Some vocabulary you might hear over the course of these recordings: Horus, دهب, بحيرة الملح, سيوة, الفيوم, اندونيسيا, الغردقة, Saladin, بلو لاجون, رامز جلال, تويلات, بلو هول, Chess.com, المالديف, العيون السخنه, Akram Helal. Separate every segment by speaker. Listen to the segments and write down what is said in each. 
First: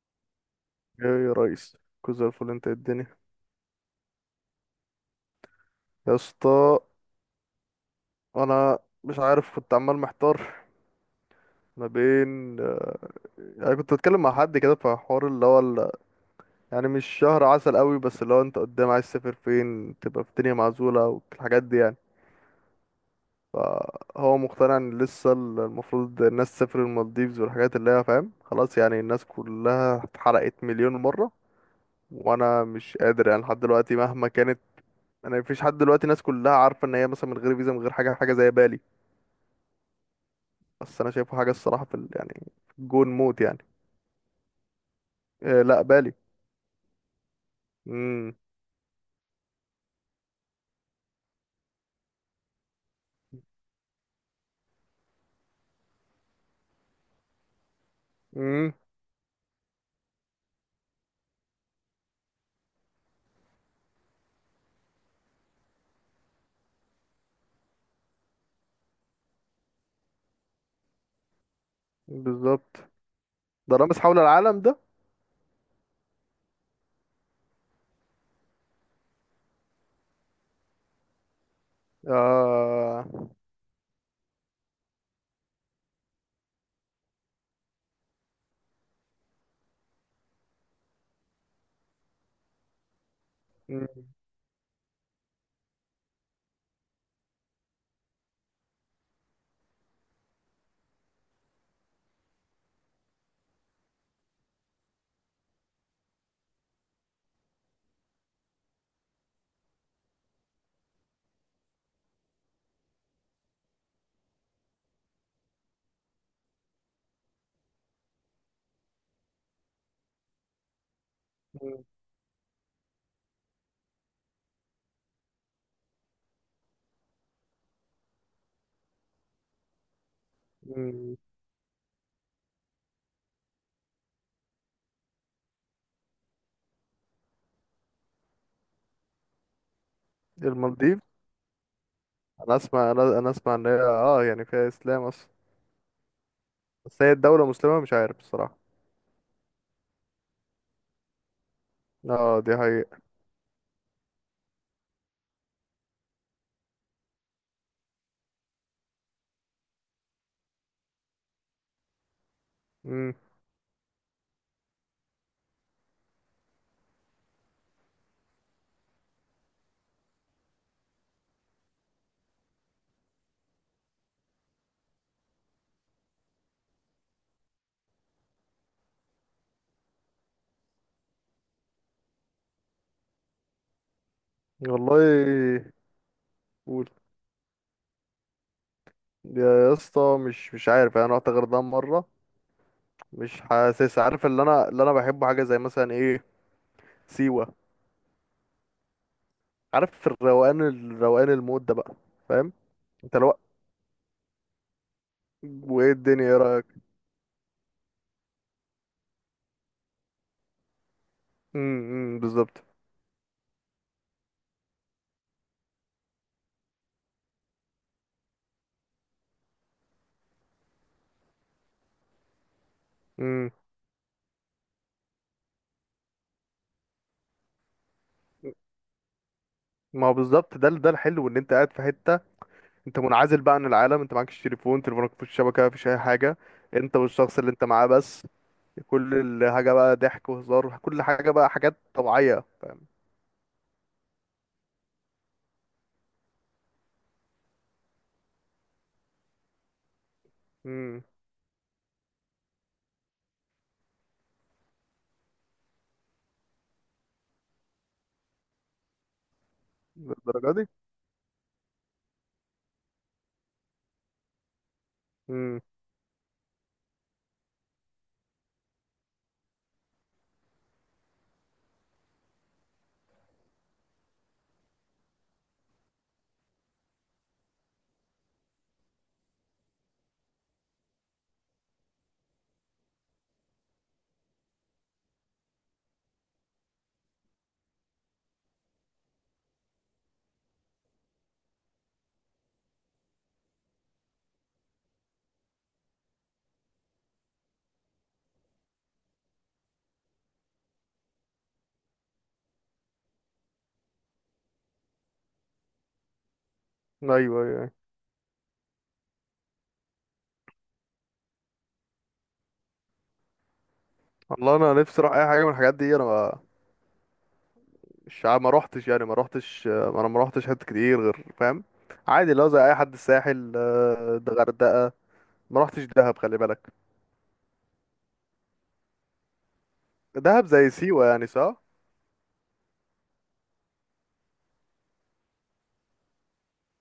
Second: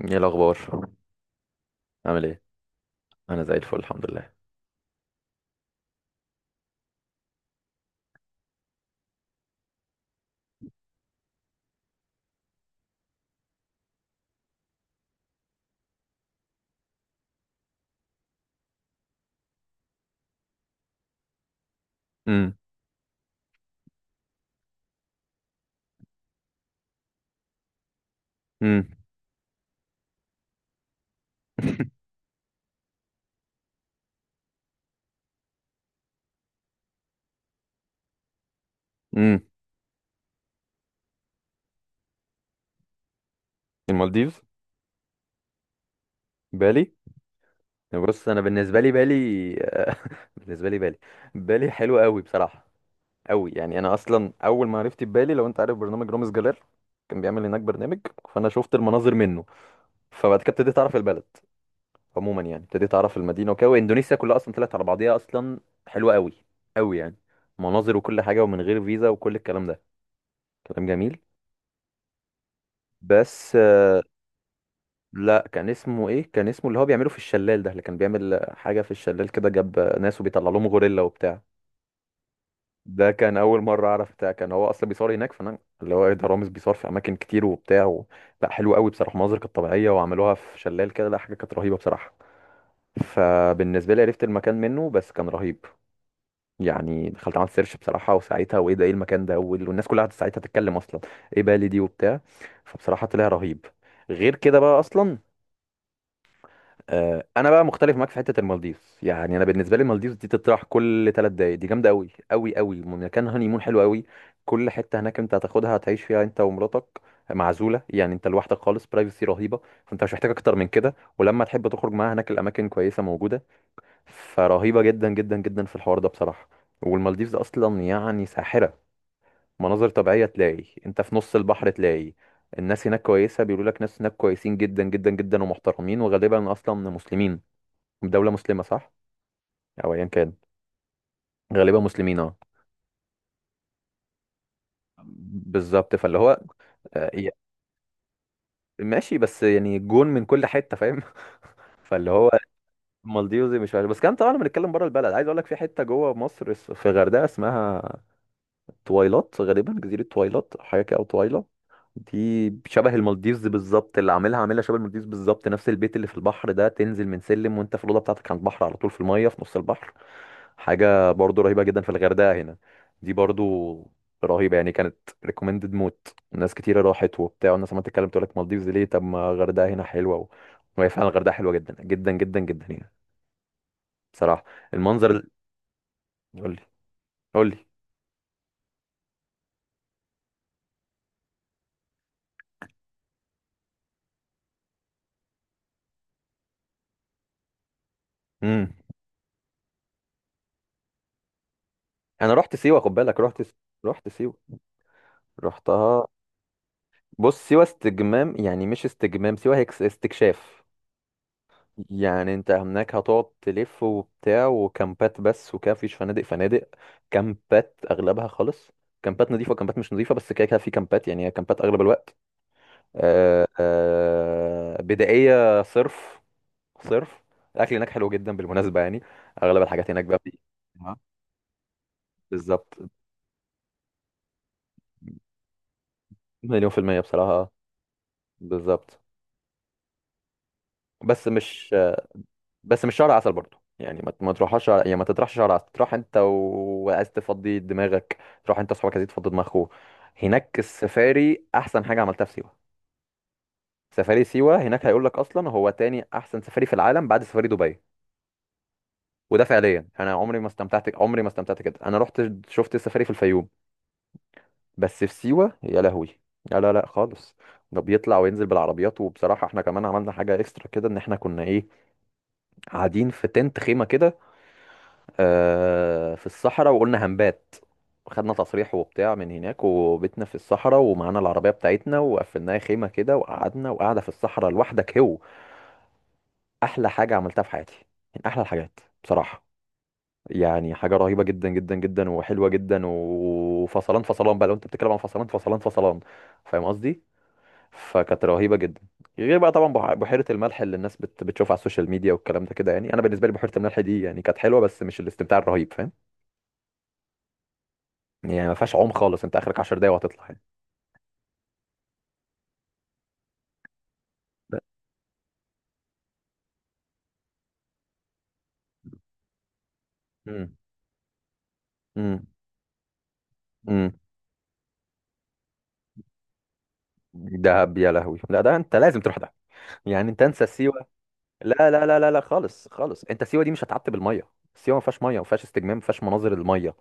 Speaker 1: ايه الاخبار؟
Speaker 2: ايه يا ريس، كوز
Speaker 1: عامل ايه؟
Speaker 2: الفل؟ انت إيه الدنيا؟
Speaker 1: انا زي الفل الحمد لله.
Speaker 2: يا اسطى، انا مش عارف، كنت عمال محتار ما بين يعني كنت بتكلم مع حد كده في حوار اللي هو يعني مش شهر عسل قوي، بس اللي هو انت قدام عايز تسافر فين؟ تبقى في الدنيا معزولة والحاجات دي يعني.
Speaker 1: امم.
Speaker 2: فهو مقتنع ان لسه المفروض الناس تسافر المالديفز والحاجات اللي هي فاهم، خلاص
Speaker 1: امم.
Speaker 2: يعني الناس كلها اتحرقت مليون مرة. وانا مش قادر يعني لحد دلوقتي مهما كانت. انا مفيش حد دلوقتي، الناس كلها عارفه ان هي مثلا من غير فيزا، من غير حاجه، زي بالي.
Speaker 1: امم.
Speaker 2: بس انا شايفه حاجه الصراحه في يعني في الجون موت يعني.
Speaker 1: المالديف.
Speaker 2: إيه، لا، بالي.
Speaker 1: بالي. بص
Speaker 2: امم.
Speaker 1: انا بالنسبه لي بالي. بالنسبه لي بالي. بالي حلو قوي بصراحه. قوي يعني، انا اصلا اول ما عرفت بالي، لو انت عارف برنامج رامز جلال كان بيعمل هناك برنامج، فانا
Speaker 2: امم.
Speaker 1: شفت المناظر منه. فبعد كده ابتديت اعرف البلد عموما، يعني ابتديت اعرف المدينه وكده، واندونيسيا كلها اصلا طلعت على بعضيها اصلا. حلوه قوي، قوي يعني، مناظر وكل حاجه ومن غير فيزا وكل الكلام ده. كلام جميل.
Speaker 2: بالظبط.
Speaker 1: بس
Speaker 2: ده رامز حول العالم ده؟
Speaker 1: لا، كان اسمه ايه، كان اسمه اللي هو بيعمله في الشلال ده، اللي كان بيعمل حاجه في الشلال كده جاب ناس وبيطلع لهم غوريلا وبتاع.
Speaker 2: آه.
Speaker 1: ده كان اول مره اعرف بتاع، كان هو اصلا بيصور هناك، فانا اللي هو ايه، ده رامز بيصور في اماكن كتير وبتاع و. لا حلو قوي بصراحه، المناظر كانت طبيعيه وعملوها في شلال كده. لا، حاجه كانت رهيبه بصراحه. فبالنسبه لي
Speaker 2: مم.
Speaker 1: عرفت المكان منه، بس كان رهيب. يعني دخلت عملت سيرش بصراحه، وساعتها وايه ده ايه المكان ده، وال- والناس كلها قعدت ساعتها تتكلم اصلا ايه بالي دي وبتاع. فبصراحه طلع رهيب. غير كده بقى اصلا، انا بقى مختلف معاك في حته المالديف. يعني انا بالنسبه لي المالديف دي تطرح كل ثلاث دقايق، دي جامده قوي قوي قوي، مكان هاني مون حلو قوي. كل حته هناك انت هتاخدها هتعيش فيها انت ومراتك، معزوله يعني، انت لوحدك خالص، برايفسي رهيبه. فانت مش محتاج اكتر من كده، ولما تحب
Speaker 2: مم.
Speaker 1: تخرج معاها هناك الاماكن كويسه موجوده. فرهيبه جدا جدا جدا في الحوار ده بصراحه. والمالديفز اصلا يعني ساحره، مناظر طبيعيه، تلاقي انت في
Speaker 2: مم.
Speaker 1: نص البحر تلاقي. الناس هناك كويسه، بيقولوا لك ناس هناك كويسين جدا جدا جدا ومحترمين، وغالبا اصلا مسلمين. دولة مسلمة صح؟ أو أيا كان.
Speaker 2: المالديف.
Speaker 1: غالبا مسلمين اه.
Speaker 2: انا اسمع، انا اسمع ان هي اه يعني فيها اسلام اصلا.
Speaker 1: بالظبط، فاللي هو
Speaker 2: بس
Speaker 1: آه،
Speaker 2: هي
Speaker 1: يا-
Speaker 2: الدوله مسلمه مش عارف الصراحه.
Speaker 1: ماشي بس يعني جون من كل حتة، فاهم؟ فاللي هو
Speaker 2: اه دي حقيقه.
Speaker 1: مالديوزي مش عارف، بس كان طبعا بنتكلم بره البلد. عايز أقول لك في حتة جوه مصر، في غردقة اسمها تويلات، غالبا جزيرة تويلات حاجة كده، أو تويلا. دي شبه
Speaker 2: امم.
Speaker 1: المالديفز بالظبط، اللي عاملها عاملها شبه المالديفز بالظبط، نفس البيت اللي في البحر ده، تنزل من سلم وانت في الأوضة بتاعتك على البحر على طول في المية في نص البحر. حاجة برضو رهيبة جدا في الغردقة هنا دي برضو. رهيبة يعني كانت. ريكومندد موت، ناس كتيرة راحت وبتاع، والناس عمالة تتكلم تقول لك مالديفز ليه، طب ما الغردقة هنا حلوة و. وهي فعلا الغردقة حلوة جدا جدا جدا جدا هنا بصراحة. المنظر
Speaker 2: والله.
Speaker 1: قول لي.
Speaker 2: قول.
Speaker 1: قول لي.
Speaker 2: يا اسطى، مش عارف يعني، انا رحت غردقه مره، مش حاسس، عارف؟ اللي انا، اللي انا بحبه حاجه زي مثلا ايه؟ سيوه.
Speaker 1: امم.
Speaker 2: عارف الروقان، الروقان، المود ده بقى؟
Speaker 1: انا
Speaker 2: فاهم؟
Speaker 1: رحت سيوة خد
Speaker 2: انت
Speaker 1: بالك،
Speaker 2: الوقت.
Speaker 1: رحت، رحت سيوة،
Speaker 2: وايه
Speaker 1: رحتها.
Speaker 2: الدنيا؟ ايه رايك؟
Speaker 1: بص سيوة استجمام، يعني مش استجمام، سيوة هي استكشاف
Speaker 2: امم،
Speaker 1: يعني انت
Speaker 2: بالظبط.
Speaker 1: هناك هتقعد تلف وبتاع، وكامبات بس وكده، مفيش فنادق. فنادق كامبات اغلبها خالص. كامبات نظيفة وكامبات مش نظيفة، بس كده كده في كامبات، يعني هي كامبات اغلب الوقت. آه
Speaker 2: امم.
Speaker 1: آه، بدائية صرف، صرف. الاكل هناك حلو جدا بالمناسبة، يعني اغلب الحاجات هناك
Speaker 2: ما هو
Speaker 1: بقى
Speaker 2: بالظبط، ده ده
Speaker 1: آه،
Speaker 2: الحلو، ان انت قاعد في حته.
Speaker 1: بالظبط
Speaker 2: انت منعزل بقى عن العالم، انت معكش تليفون، تليفونك مفيش شبكه، مفيش اي حاجه.
Speaker 1: مليون في
Speaker 2: انت
Speaker 1: المية بصراحة،
Speaker 2: والشخص اللي انت معاه بس.
Speaker 1: بالظبط
Speaker 2: كل الحاجه بقى ضحك وهزار، كل
Speaker 1: بس
Speaker 2: حاجه بقى
Speaker 1: مش
Speaker 2: حاجات طبيعيه.
Speaker 1: بس مش شهر عسل برضو، يعني ما يعني ما تطرحش شهر عسل، تروح انت وعايز تفضي دماغك، تروح انت واصحابك عايزين تفضي دماغكوا. هناك
Speaker 2: امم.
Speaker 1: السفاري احسن حاجه عملتها في سيوه. سفاري سيوه، هناك هيقول لك اصلا هو تاني احسن سفاري في العالم بعد سفاري دبي. وده فعليا، انا عمري ما
Speaker 2: للدرجه دي؟
Speaker 1: استمتعت، عمري ما استمتعت كده. انا رحت شفت السفاري في الفيوم، بس في سيوه
Speaker 2: امم.
Speaker 1: يا لهوي، لا لا لا خالص. ده بيطلع وينزل بالعربيات، وبصراحه احنا كمان عملنا حاجه اكسترا كده، ان احنا كنا ايه، قاعدين في تنت خيمه كده، في الصحراء، وقلنا هنبات، خدنا تصريح وبتاع من هناك، وبيتنا في الصحراء ومعانا العربية بتاعتنا وقفلناها خيمة كده، وقعدنا وقاعدة في الصحراء لوحدك هو. أحلى حاجة عملتها في حياتي، من أحلى الحاجات بصراحة. يعني حاجة رهيبة جدا جدا جدا وحلوة جدا، وفصلان فصلان بقى، لو أنت بتتكلم عن فصلان فصلان فصلان. فاهم قصدي؟ فكانت رهيبة جدا. غير بقى طبعا بحيرة الملح، اللي الناس بتشوفها على السوشيال ميديا والكلام ده كده، يعني أنا بالنسبة لي بحيرة الملح دي يعني كانت حلوة، بس مش الاستمتاع الرهيب. فاهم؟
Speaker 2: ايوه، ايوه، أيوة.
Speaker 1: يعني ما فيهاش عوم خالص، انت اخرك 10 دقايق وهتطلع يعني.
Speaker 2: والله
Speaker 1: لا.
Speaker 2: انا نفسي اروح اي حاجه من الحاجات دي. انا الشعب ما روحتش يعني، ما روحتش، ما انا ما روحتش
Speaker 1: امم.
Speaker 2: حتت كتير غير، فاهم؟
Speaker 1: امم.
Speaker 2: عادي لو زي اي حد، الساحل
Speaker 1: امم.
Speaker 2: آه، ده غردقة. ما روحتش دهب، خلي بالك.
Speaker 1: دهب يا لهوي، لا، ده انت لازم تروح دهب، يعني انت انسى
Speaker 2: دهب زي
Speaker 1: سيوه.
Speaker 2: سيوة يعني،
Speaker 1: لا
Speaker 2: صح؟
Speaker 1: لا لا لا لا خالص خالص، انت سيوه دي مش هتعتب الميه، سيوه ما فيهاش ميه، ما فيهاش استجمام، ما فيهاش مناظر الميه،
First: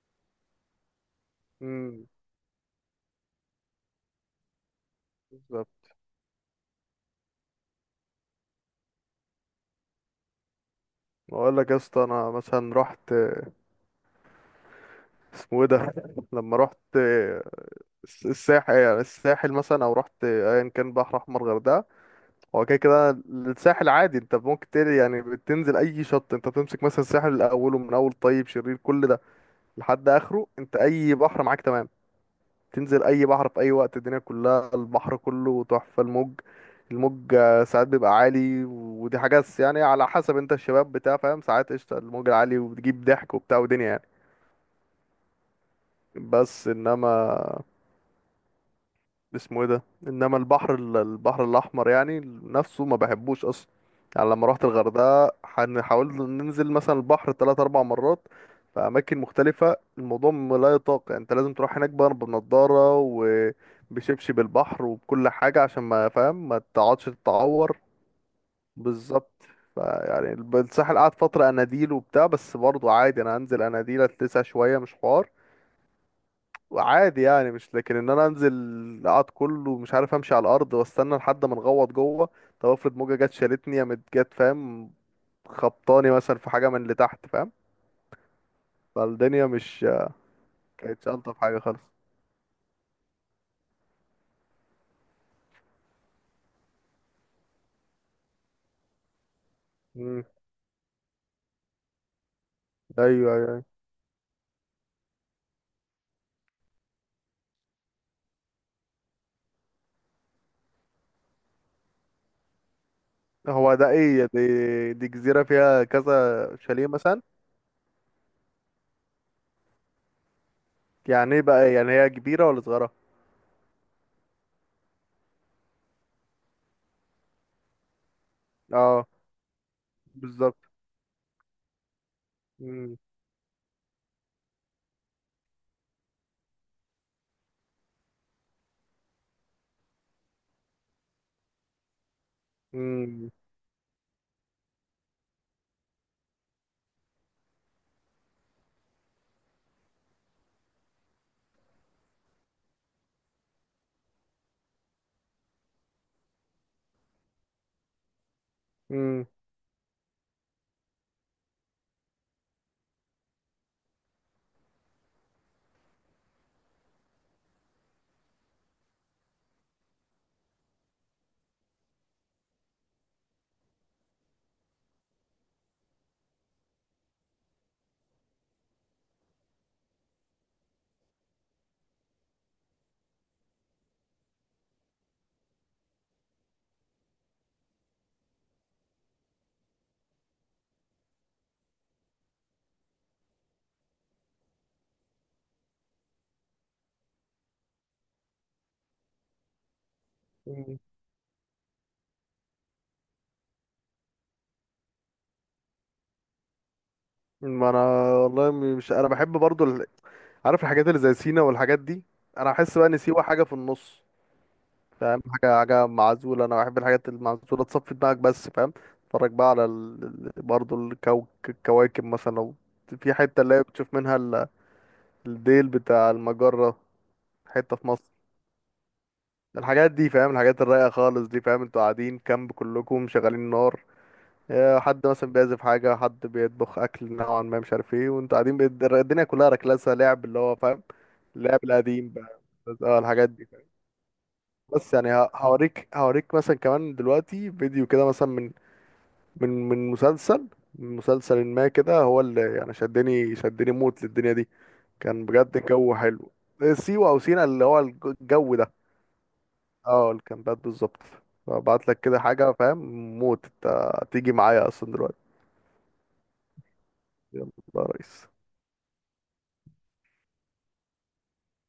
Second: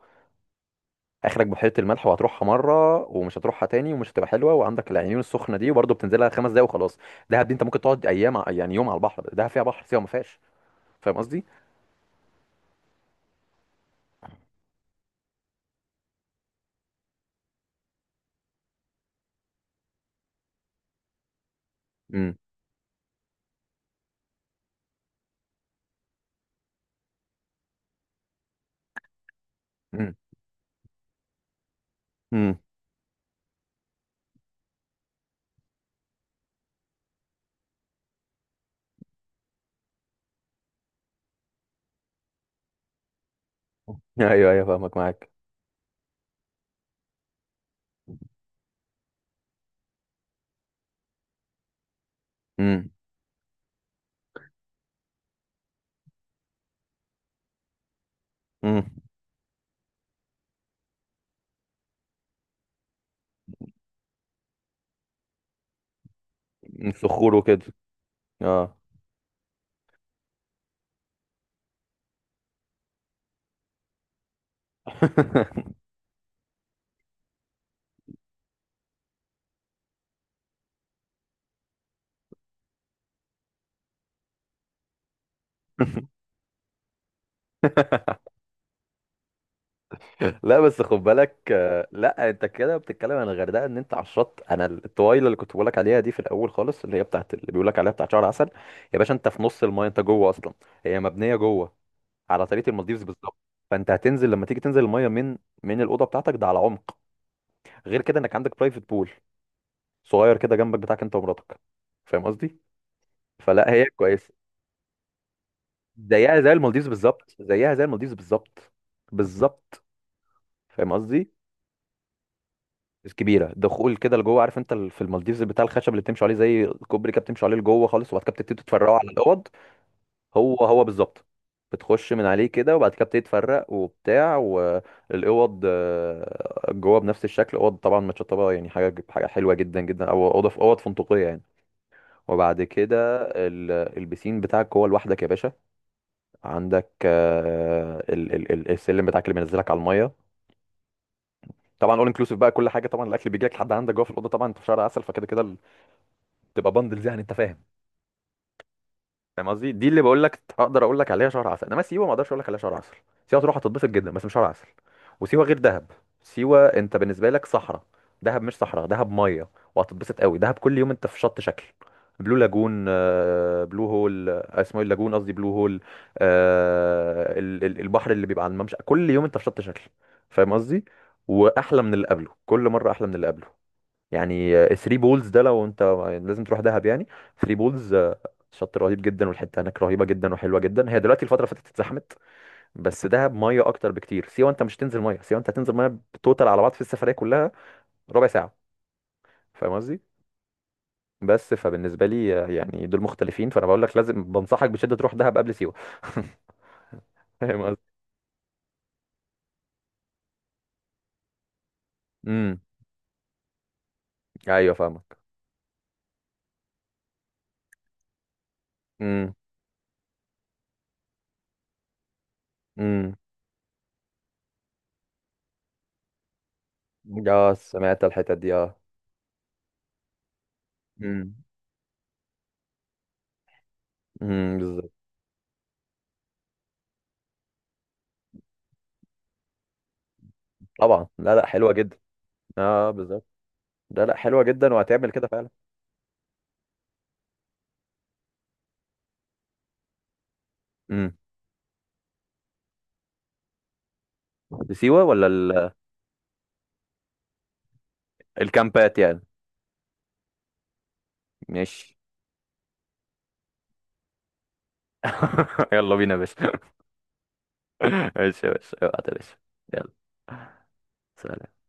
Speaker 1: اخرك بحيره الملح
Speaker 2: امم،
Speaker 1: وهتروحها مره ومش هتروحها تاني، ومش هتبقى حلوه، وعندك العيون السخنه دي،
Speaker 2: بالظبط.
Speaker 1: وبرضه بتنزلها خمس دقايق وخلاص. دهب دي انت ممكن تقعد ايام يعني يوم على البحر، دهب فيها بحر، سيوه ما فيهاش. فاهم قصدي.
Speaker 2: اقول لك يا اسطى، انا مثلا رحت آه، اسمه ايه ده؟ لما رحت آه، الساحل، يعني الساحل مثلا، او رحت ايا كان، بحر احمر، غردقه.
Speaker 1: امم.
Speaker 2: هو كده كده الساحل عادي، انت ممكن تل، يعني بتنزل اي شط، انت بتمسك مثلا الساحل من اوله، من اول طيب شرير كل ده لحد
Speaker 1: امم.
Speaker 2: اخره، انت اي بحر معاك، تمام؟
Speaker 1: امم.
Speaker 2: تنزل اي بحر في اي وقت، الدنيا كلها البحر كله تحفة. الموج، الموج آه، ساعات بيبقى عالي، ودي حاجة يعني على حسب، انت الشباب بتاع فاهم، ساعات قشطة الموج العالي، وبتجيب ضحك وبتاع ودنيا يعني.
Speaker 1: ايوه ايوه فاهمك معاك.
Speaker 2: بس انما اسمه ايه ده، انما البحر البحر الاحمر يعني نفسه
Speaker 1: امم.
Speaker 2: ما بحبوش اصلا. يعني لما روحت الغردقه، حاولت ننزل مثلا البحر ثلاث اربع مرات في
Speaker 1: امم.
Speaker 2: اماكن مختلفه، الموضوع لا يطاق، يعني انت لازم تروح هناك بقى بنضاره وبشبشب البحر وبكل حاجه، عشان ما فاهم، ما تقعدش
Speaker 1: الصخور وكده.
Speaker 2: تتعور.
Speaker 1: اه.
Speaker 2: بالظبط. فيعني الساحل قعد فتره اناديل وبتاع، بس برضه عادي، انا هنزل اناديل اتلسع شويه، مش حوار. عادي، يعني مش لكن ان انا انزل اقعد كله مش عارف امشي على الارض واستنى لحد ما نغوط جوه. طب افرض موجه جت شالتني، يا مت جت، فاهم؟ خبطاني مثلا في حاجه من اللي تحت، فاهم؟ فالدنيا مش
Speaker 1: لا، بس خد
Speaker 2: كانتش الطف
Speaker 1: بالك،
Speaker 2: حاجه خالص.
Speaker 1: لا انت كده بتتكلم عن الغردقه ان انت على الشط، انا الطويله اللي كنت بقول لك عليها دي، في الاول خالص، اللي هي بتاعت، اللي بيقول لك عليها بتاعت شهر عسل. يا باشا، انت في نص المايه، انت
Speaker 2: امم.
Speaker 1: جوه اصلا. هي مبنيه جوه على طريقه المالديفز
Speaker 2: ايوه،
Speaker 1: بالظبط.
Speaker 2: ايوه.
Speaker 1: فانت هتنزل لما تيجي تنزل المايه من الاوضه بتاعتك ده على عمق. غير كده انك عندك برايفت بول صغير كده جنبك بتاعك انت ومراتك. فاهم قصدي. فلا
Speaker 2: هو
Speaker 1: هي
Speaker 2: ده ايه؟
Speaker 1: كويسه.
Speaker 2: دي جزيره فيها كذا
Speaker 1: زيها زي المالديفز
Speaker 2: شاليه مثلا؟
Speaker 1: بالظبط، زيها زي المالديفز بالظبط، بالظبط. فاهم قصدي.
Speaker 2: يعني ايه بقى؟ يعني هي كبيره ولا صغيره؟
Speaker 1: الكبيره دخول كده لجوه، عارف انت في المالديفز بتاع الخشب اللي بتمشوا عليه زي الكوبري كده، بتمشوا عليه لجوه خالص، وبعد كده بتبتدي تفرقوا
Speaker 2: اه،
Speaker 1: على الاوض. هو
Speaker 2: بالظبط.
Speaker 1: هو بالظبط. بتخش من عليه كده، وبعد
Speaker 2: امم.
Speaker 1: كده بتبتدي تفرق وبتاع، والاوض جوه بنفس الشكل، اوض طبعا متشطبه، يعني حاجه حاجه حلوه جدا جدا، او اوضه في اوض فندقيه يعني. وبعد كده
Speaker 2: امم.
Speaker 1: البسين بتاعك جوه لوحدك يا باشا. عندك السلم بتاعك اللي بينزلك على الميه. طبعا اول انكلوسيف بقى، كل حاجه طبعا الاكل بيجي لك لحد عندك جوه في الاوضه، طبعا انت في شهر عسل فكده كده، تبقى بندلز يعني، انت فاهم.
Speaker 2: امم.
Speaker 1: فاهم قصدي. دي اللي بقول لك اقدر اقول لك عليها شهر عسل، انما سيوه ما اقدرش اقول لك عليها شهر عسل. سيوه تروح هتتبسط جدا، بس مش شهر عسل. وسيوه غير دهب. سيوه انت بالنسبه لك صحراء، دهب مش صحراء، دهب ميه. وهتتبسط قوي، دهب كل يوم انت في شط شكل. بلو لاجون، بلو هول، اسمه إيه، اللاجون قصدي بلو هول. البحر اللي بيبقى على الممشى، كل يوم انت في شط شكل. فاهم قصدي. واحلى من اللي قبله، كل مره احلى من اللي قبله. يعني 3 بولز، ده لو انت لازم تروح دهب يعني. 3 بولز شط رهيب جدا، والحته هناك رهيبه جدا وحلوه جدا، هي دلوقتي الفتره اللي فاتت اتزحمت. بس دهب ميه اكتر بكتير، سيوه انت مش تنزل ميه، سيوه انت هتنزل ميه توتال على بعض في السفريه كلها ربع ساعه. فاهم قصدي.
Speaker 2: امم.
Speaker 1: بس فبالنسبه لي يعني دول مختلفين، فانا بقول لك لازم، بنصحك بشده تروح دهب قبل سيوه. فاهم
Speaker 2: ما انا
Speaker 1: قصدي.
Speaker 2: والله مش، انا بحب برضو، عارف، الحاجات اللي زي سينا والحاجات دي. انا
Speaker 1: امم.
Speaker 2: احس بقى ان سيوة حاجه في النص،
Speaker 1: ايوه فاهمك.
Speaker 2: فاهم؟ حاجه، حاجه معزوله، انا بحب الحاجات المعزوله تصفي دماغك بس، فاهم؟ اتفرج
Speaker 1: امم.
Speaker 2: بقى على برضو الكواكب مثلا، لو في
Speaker 1: امم.
Speaker 2: حته اللي هي بتشوف منها الديل بتاع المجره،
Speaker 1: اه
Speaker 2: حته في
Speaker 1: سمعت
Speaker 2: مصر.
Speaker 1: الحتت دي اه.
Speaker 2: الحاجات دي فاهم، الحاجات الرايقه خالص
Speaker 1: امم.
Speaker 2: دي، فاهم؟ انتوا قاعدين كامب، كلكم شغالين نار،
Speaker 1: امم.
Speaker 2: آه،
Speaker 1: بالظبط.
Speaker 2: حد مثلا بيعزف حاجه، حد بيطبخ اكل نوعا ما مش عارف ايه، وانتوا قاعدين الدنيا كلها ركلاسه، لعب اللي هو فاهم،
Speaker 1: طبعا لا لا
Speaker 2: اللعب
Speaker 1: حلوه جدا.
Speaker 2: القديم بقى.
Speaker 1: اه
Speaker 2: اه،
Speaker 1: بالظبط.
Speaker 2: الحاجات دي.
Speaker 1: لا لا حلوه جدا
Speaker 2: بس
Speaker 1: وهتعمل
Speaker 2: يعني
Speaker 1: كده فعلا.
Speaker 2: هوريك، مثلا كمان دلوقتي فيديو كده مثلا من من مسلسل، من
Speaker 1: امم.
Speaker 2: مسلسل ما كده، هو اللي يعني شدني، موت للدنيا دي.
Speaker 1: سيوه
Speaker 2: كان
Speaker 1: ولا
Speaker 2: بجد الجو حلو. سيوة او سينا، اللي هو الجو ده.
Speaker 1: الكامبات يعني.
Speaker 2: اه، الكامبات بالظبط. ابعت
Speaker 1: ماشي.
Speaker 2: لك كده حاجة، فاهم؟ موت. انت تيجي معايا اصلا دلوقتي؟
Speaker 1: يلا بينا يا باشا.
Speaker 2: يلا يا ريس.
Speaker 1: ماشي يا باشا، ابعت يا باشا. يلا. سلام.